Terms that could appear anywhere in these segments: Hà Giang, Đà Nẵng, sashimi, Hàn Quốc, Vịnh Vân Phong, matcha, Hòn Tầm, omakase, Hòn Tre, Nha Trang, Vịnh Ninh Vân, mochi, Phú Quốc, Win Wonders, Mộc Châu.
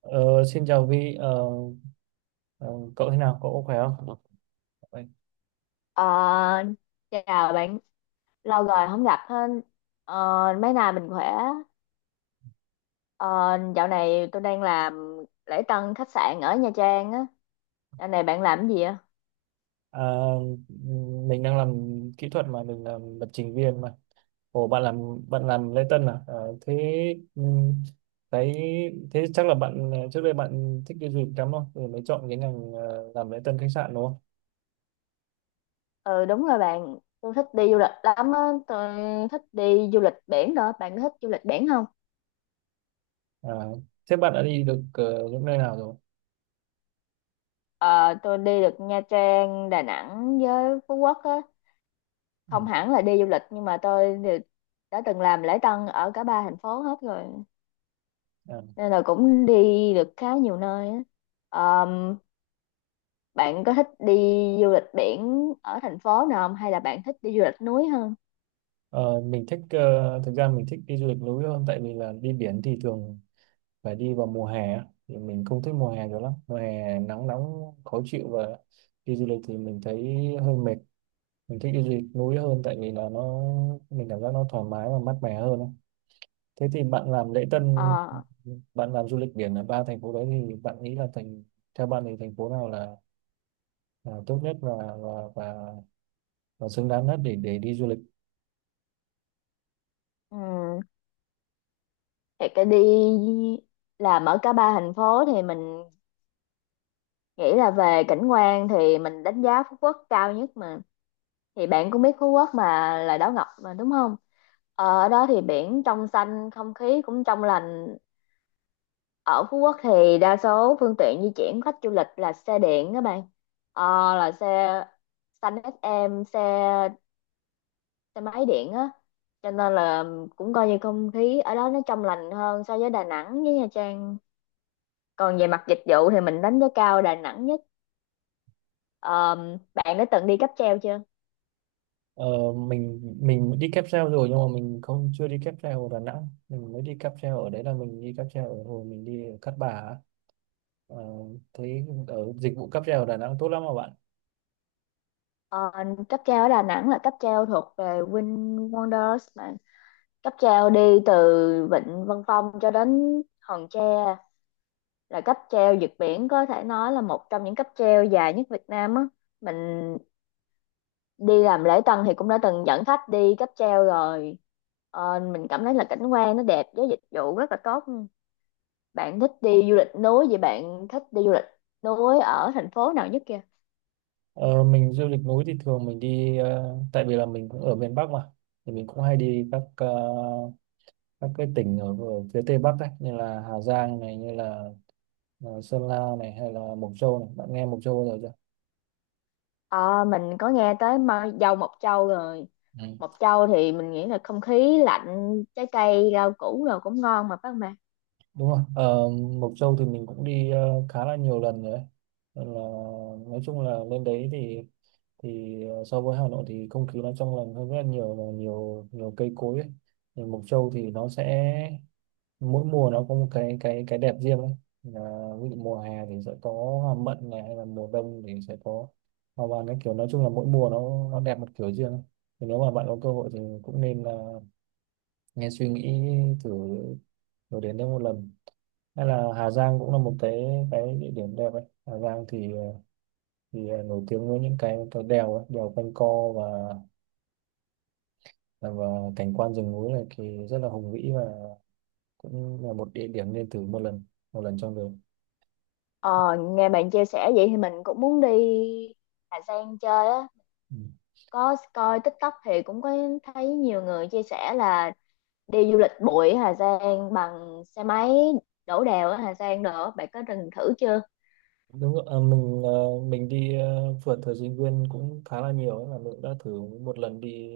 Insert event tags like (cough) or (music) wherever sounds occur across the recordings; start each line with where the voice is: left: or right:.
right: Ờ, Xin chào Vi, ờ, cậu thế nào? Cậu có khỏe không? Vậy.
left: Ờ, Chào bạn, lâu rồi không gặp hơn. Ờ, Mấy nay mình khỏe. Ờ, Dạo này tôi đang làm lễ tân khách sạn ở Nha Trang á. Dạo này bạn làm cái gì ạ?
right: À, mình đang làm kỹ thuật mà, mình làm lập trình viên mà. Ồ, bạn làm lễ tân à? Ờ, Thế ừm, cái thế chắc là bạn, trước đây bạn thích đi du lịch lắm không? Rồi mới chọn cái ngành làm lễ tân khách sạn đúng không?
left: Ừ đúng rồi bạn, tôi thích đi du lịch lắm á. Tôi thích đi du lịch biển đó. Bạn có thích du lịch biển không?
right: À, thế bạn đã đi được những nơi nào rồi?
left: Ờ, tôi đi được Nha Trang, Đà Nẵng với Phú Quốc á.
right: Ừ.
left: Không hẳn là đi du lịch nhưng mà tôi thì đã từng làm lễ tân ở cả ba thành phố hết rồi.
right: À,
left: Nên là cũng đi được khá nhiều nơi á. Ờ, Bạn có thích đi du lịch biển ở thành phố nào không hay là bạn thích đi du lịch núi hơn?
right: ờ, mình thích ờ, Thực ra mình thích đi du lịch núi hơn, tại vì là đi biển thì thường phải đi vào mùa hè á, thì mình không thích mùa hè cho lắm, mùa hè nắng nóng khó chịu và đi du lịch thì mình thấy hơi mệt. Mình thích đi du lịch núi hơn tại vì là nó, mình cảm giác nó thoải mái và mát mẻ hơn á. Thế thì
left: Ờ,
right: bạn làm du lịch biển ở ba thành phố đấy thì bạn nghĩ là theo bạn thì thành phố nào là tốt nhất và và, và xứng đáng nhất để đi du lịch?
left: ừm, thì cái đi làm ở cả ba thành phố thì mình nghĩ là về cảnh quan thì mình đánh giá Phú Quốc cao nhất mà. Thì bạn cũng biết Phú Quốc mà là đảo ngọc mà đúng không? Ở đó thì biển trong xanh, không khí cũng trong lành. Ở Phú Quốc thì đa số phương tiện di chuyển khách du lịch là xe điện các bạn. Là xe xanh SM, xe xe máy điện á, cho nên là cũng coi như không khí ở đó nó trong lành hơn so với Đà Nẵng với Nha Trang. Còn về mặt dịch vụ thì mình đánh giá cao Đà Nẵng nhất. Ờ, Bạn đã từng đi cáp treo chưa?
right: Ờ, mình đi cáp treo rồi, nhưng mà mình không chưa đi cáp treo ở Đà Nẵng, mình mới đi cáp treo ở đấy là mình đi cáp treo ở hồi mình đi ở Cát Bà á. Ờ, Thấy ở dịch vụ cáp treo ở Đà Nẵng tốt lắm mà bạn.
left: Ờ, Cáp treo ở Đà Nẵng là cáp treo thuộc về Win Wonders mà cáp treo đi từ Vịnh Vân Phong cho đến Hòn Tre, là cáp treo vượt biển, có thể nói là một trong những cáp treo dài nhất Việt Nam á. Mình đi làm lễ tân thì cũng đã từng dẫn khách đi cáp treo rồi. Mình cảm thấy là cảnh quan nó đẹp với dịch vụ rất là tốt. Bạn thích đi du lịch núi, vậy bạn thích đi du lịch núi ở thành phố nào nhất kia?
right: Ờ, mình du lịch núi thì thường mình đi, tại vì là mình cũng ở miền Bắc mà, thì mình cũng hay đi các, các cái tỉnh ở phía Tây Bắc ấy, như là Hà Giang này, như là Sơn La này, hay là Mộc Châu này. Bạn nghe Mộc Châu bao giờ chưa?
left: Ờ, mình có nghe tới dâu Mộc Châu rồi.
right: Ừ.
left: Mộc Châu thì mình nghĩ là không khí lạnh, trái cây rau củ rồi cũng ngon mà phải không bạn?
right: Đúng rồi. Ờ, Mộc Châu thì mình cũng đi khá là nhiều lần rồi ấy. Nên là nói chung là lên đấy thì, so với Hà Nội thì không khí nó trong lành hơn rất là nhiều, và nhiều nhiều cây cối ấy. Thì Mộc Châu thì nó sẽ, mỗi mùa nó có một cái đẹp riêng ấy. Là ví dụ mùa hè thì sẽ có hoa mận này, hay là mùa đông thì sẽ có hoa vàng, cái kiểu nói chung là mỗi mùa nó đẹp một kiểu riêng ấy. Thì nếu mà bạn có cơ hội thì cũng nên là, nghe suy nghĩ thử, thử đến đây một lần. Hay là Hà Giang cũng là một cái địa điểm đẹp ấy. Hà Giang nổi tiếng với những cái đèo ấy, đèo quanh co và, dạ, và cảnh quan rừng núi này thì rất là hùng vĩ, và cũng là một địa điểm nên thử một lần, một lần trong đời.
left: Ờ, Nghe bạn chia sẻ vậy thì mình cũng muốn đi Hà Giang chơi á.
right: Ừ.
left: Có coi TikTok thì cũng có thấy nhiều người chia sẻ là đi du lịch bụi Hà Giang bằng xe máy, đổ đèo ở Hà Giang nữa. Bạn có từng thử chưa?
right: Đúng rồi. Mình à, mình đi à, Phượt thời sinh viên cũng khá là nhiều ấy, là mình cũng đã thử một lần đi,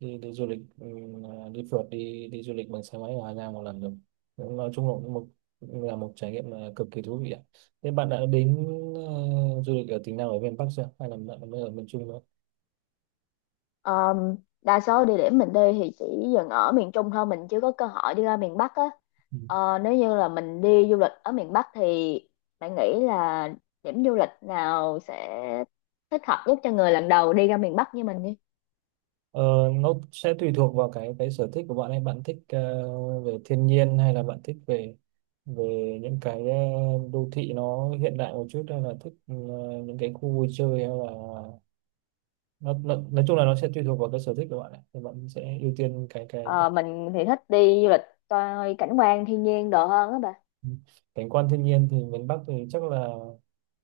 right: đi du lịch, đi phượt, đi đi du lịch bằng xe máy ở Hà Giang một lần rồi. Cũng, nói chung là cũng là một trải nghiệm, à, cực kỳ thú vị ạ. Thế bạn đã đến, du lịch ở tỉnh nào ở miền Bắc chưa? Hay là bạn mới ở miền Trung nữa?
left: Ờm, Đa số địa điểm mình đi thì chỉ dừng ở miền Trung thôi, mình chưa có cơ hội đi ra miền Bắc á.
right: Ừ.
left: Nếu như là mình đi du lịch ở miền Bắc thì bạn nghĩ là điểm du lịch nào sẽ thích hợp nhất cho người lần đầu đi ra miền Bắc như mình đi?
right: Ờ, nó sẽ tùy thuộc vào cái sở thích của bạn ấy, bạn thích về thiên nhiên, hay là bạn thích về, những cái đô thị nó hiện đại một chút, hay là thích những cái khu vui chơi, hay là nó nói chung là nó sẽ tùy thuộc vào cái sở thích của bạn ấy. Thì bạn sẽ ưu tiên cái
left: Ờ, mình thì thích đi du lịch coi cảnh quan thiên nhiên đồ hơn á bà.
right: cảnh quan thiên nhiên. Thì miền Bắc thì chắc là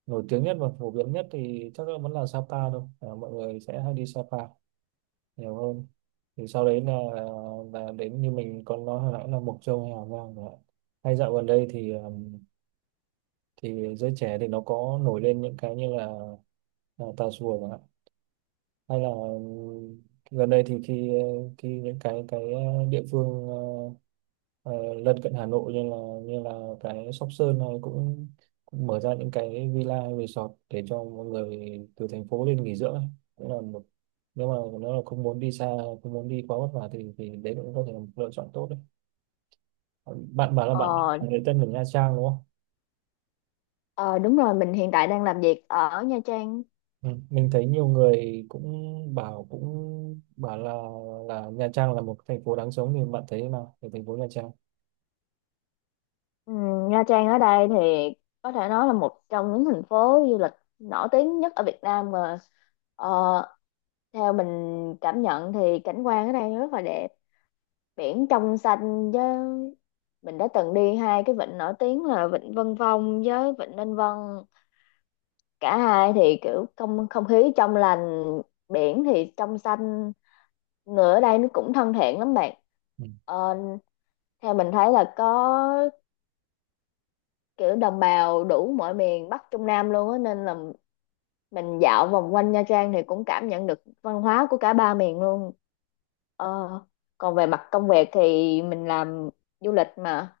right: nổi tiếng nhất và phổ biến nhất thì chắc là vẫn là Sapa thôi, à, mọi người sẽ hay đi Sapa nhiều hơn. Thì sau đấy là đến như mình còn nói hồi nãy là Mộc Châu hay Hào Vang rồi ạ. Hay dạo gần đây thì giới trẻ thì nó có nổi lên những cái như là Tà Xùa chẳng hạn. Hay là gần đây thì khi khi những cái địa phương, ờ, lân cận Hà Nội như là, như là cái Sóc Sơn này, cũng mở ra những cái villa hay resort để cho mọi người từ thành phố lên nghỉ dưỡng ấy. Cũng là một, nếu mà nó là không muốn đi xa, không muốn đi quá vất vả thì, đấy cũng có thể là một lựa chọn tốt đấy. Bạn bảo là bạn,
left: Ờ,
right: người dân ở Nha Trang đúng không?
left: ờ, Đúng rồi, mình hiện tại đang làm việc ở Nha Trang.
right: Ừ, mình thấy nhiều người cũng bảo là Nha Trang là một thành phố đáng sống. Thì bạn thấy thế nào về thành phố Nha Trang?
left: Ừ, Nha Trang ở đây thì có thể nói là một trong những thành phố du lịch nổi tiếng nhất ở Việt Nam mà. ờ, Theo mình cảm nhận thì cảnh quan ở đây rất là đẹp, biển trong xanh. Với mình đã từng đi hai cái vịnh nổi tiếng là vịnh Vân Phong với vịnh Ninh Vân, cả hai thì kiểu không không khí trong lành, biển thì trong xanh. Người ở đây nó cũng thân thiện lắm bạn.
right: Ừ.
left: Ờ, Theo mình thấy là có kiểu đồng bào đủ mọi miền Bắc Trung Nam luôn á, nên là mình dạo vòng quanh Nha Trang thì cũng cảm nhận được văn hóa của cả ba miền luôn. ờ, Còn về mặt công việc thì mình làm du lịch mà,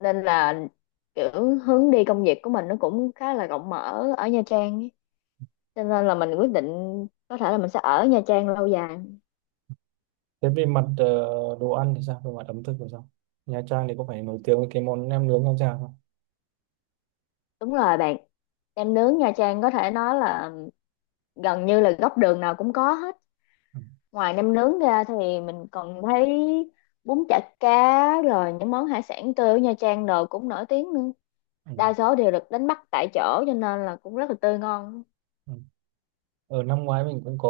left: nên là kiểu hướng đi công việc của mình nó cũng khá là rộng mở ở Nha Trang ấy. Cho nên là mình quyết định có thể là mình sẽ ở Nha Trang lâu dài.
right: Thế về mặt đồ ăn thì sao? Về mặt ẩm thực thì sao? Nha Trang thì có phải nổi tiếng với cái món nem nướng Nha Trang không?
left: Đúng rồi bạn, nem nướng Nha Trang có thể nói là gần như là góc đường nào cũng có hết.
right: Ừ.
left: Ngoài nem nướng ra thì mình còn thấy bún chả cá rồi những món hải sản tươi ở Nha Trang đồ cũng nổi tiếng nữa.
right: Ừ.
left: Đa số đều được đánh bắt tại chỗ cho nên là cũng rất là tươi ngon.
right: Ừ. Ở năm ngoái mình cũng có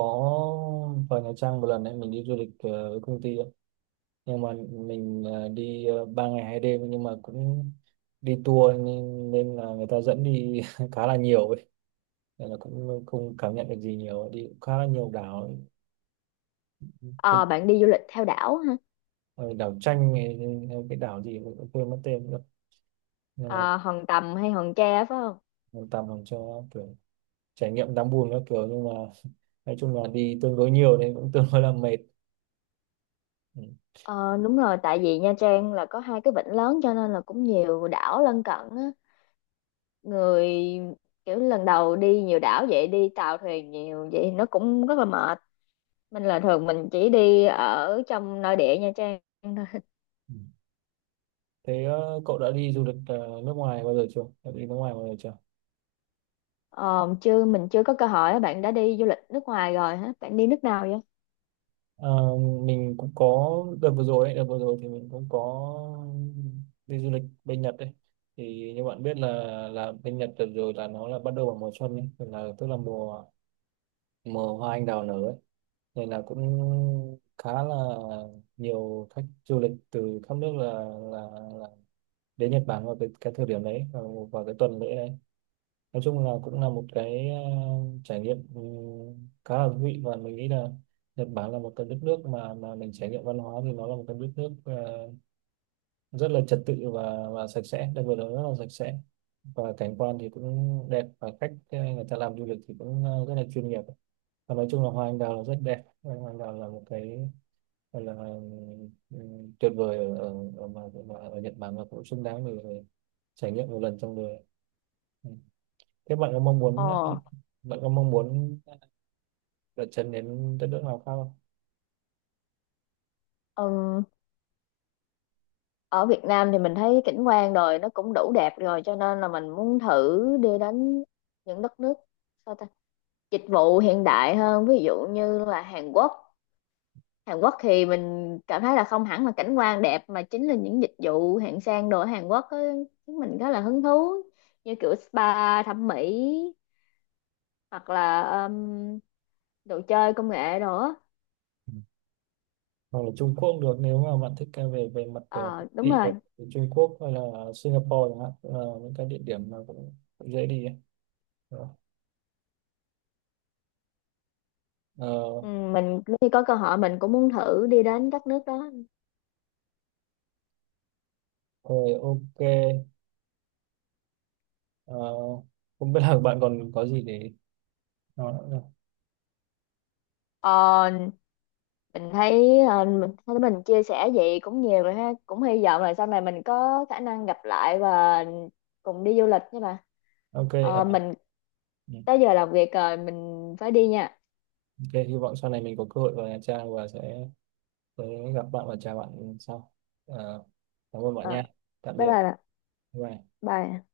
right: vào Nha Trang một lần đấy, mình đi du lịch với công ty ấy. Nhưng mà mình đi 3 ngày 2 đêm, nhưng mà cũng đi tour nên là người ta dẫn đi (laughs) khá là nhiều, nên là cũng không cảm nhận được gì nhiều, đi cũng khá là nhiều đảo. Cái
left: Ờ, Bạn đi du lịch theo đảo ha?
right: ờ, đảo tranh hay cái đảo gì mình cũng quên mất tên nữa, nên là
left: Ờ, Hòn Tầm hay Hòn Tre phải không?
right: mình tạm làm cho kiểu trải nghiệm đáng buồn các kiểu, nhưng mà (laughs) nói chung là đi tương đối nhiều nên cũng tương đối là mệt. Ừ.
left: Ờ, Đúng rồi, tại vì Nha Trang là có hai cái vịnh lớn cho nên là cũng nhiều đảo lân cận á. Người kiểu lần đầu đi nhiều đảo vậy, đi tàu thuyền nhiều vậy nó cũng rất là mệt. Mình là thường mình chỉ đi ở trong nội địa Nha Trang.
right: Ừ. Thế cậu đã đi du lịch nước ngoài bao giờ chưa? Đã đi nước ngoài bao giờ chưa?
left: Ờ, Chứ mình chưa có cơ hội á. Bạn đã đi du lịch nước ngoài rồi hả? Bạn đi nước nào vậy?
right: Ờ, mình cũng có đợt vừa rồi ấy, đợt vừa rồi thì mình cũng có đi du lịch bên Nhật đấy. Thì như bạn biết là, bên Nhật đợt rồi là nó là bắt đầu vào mùa xuân ấy, tức là mùa mùa hoa anh đào nở ấy, nên là cũng khá là nhiều khách du lịch từ khắp nước, là, là đến Nhật Bản vào cái thời điểm đấy, vào cái tuần lễ đấy. Nói chung là cũng là một cái trải nghiệm, khá là thú vị. Và mình nghĩ là Nhật Bản là một cái đất nước mà, mình trải nghiệm văn hóa thì nó là một cái đất nước, rất là trật tự và, sạch sẽ, đặc biệt là rất là sạch sẽ, và cảnh quan thì cũng đẹp, và cách người ta làm du lịch thì cũng rất là chuyên nghiệp. Và nói chung là hoa anh đào là rất đẹp. Hoa anh đào là một cái gọi là, ừ, tuyệt vời ở ở, ở, mà ở Nhật Bản, và cũng xứng đáng để trải nghiệm một lần trong đời. Ừ. Thế
left: Ờ,
right: bạn có mong muốn đặt chân đến đất nước nào khác không?
left: ừm, Ở Việt Nam thì mình thấy cảnh quan rồi nó cũng đủ đẹp rồi cho nên là mình muốn thử đi đến những đất nước sao ta? Dịch vụ hiện đại hơn ví dụ như là Hàn Quốc. Hàn Quốc thì mình cảm thấy là không hẳn là cảnh quan đẹp mà chính là những dịch vụ hạng sang đồ ở Hàn Quốc á, khiến mình rất là hứng thú, như kiểu spa thẩm mỹ hoặc là đồ chơi công nghệ đồ á.
right: Ừ. Hoặc là Trung Quốc cũng được, nếu mà bạn thích cái về về mặt
left: Ờ đúng
right: thị
left: rồi.
right: ấy, thì Trung Quốc hay là Singapore chẳng hạn cũng là những cái địa điểm mà cũng dễ đi ấy. Ờ,
left: Ừ, mình nếu như có cơ hội mình cũng muốn thử đi đến các nước đó.
right: Rồi, ok, ok. Ờ, Không biết là bạn còn có gì để nói nữa không?
left: ờ, mình thấy mình thấy mình chia sẻ vậy cũng nhiều rồi ha, cũng hy vọng là sau này mình có khả năng gặp lại và cùng đi du lịch nha bà.
right: Ok. Ờ,
left: Mình
right: ừ,
left: tới giờ làm việc rồi, mình phải đi nha.
right: ok, hy vọng sau này mình có cơ hội vào Nha Trang và sẽ gặp bạn và chào bạn sau. Ờ, Cảm ơn bạn
left: ờ,
right: nha. Tạm
left: Bye
right: biệt.
left: bye bà.
right: Bye bye.
left: Bye.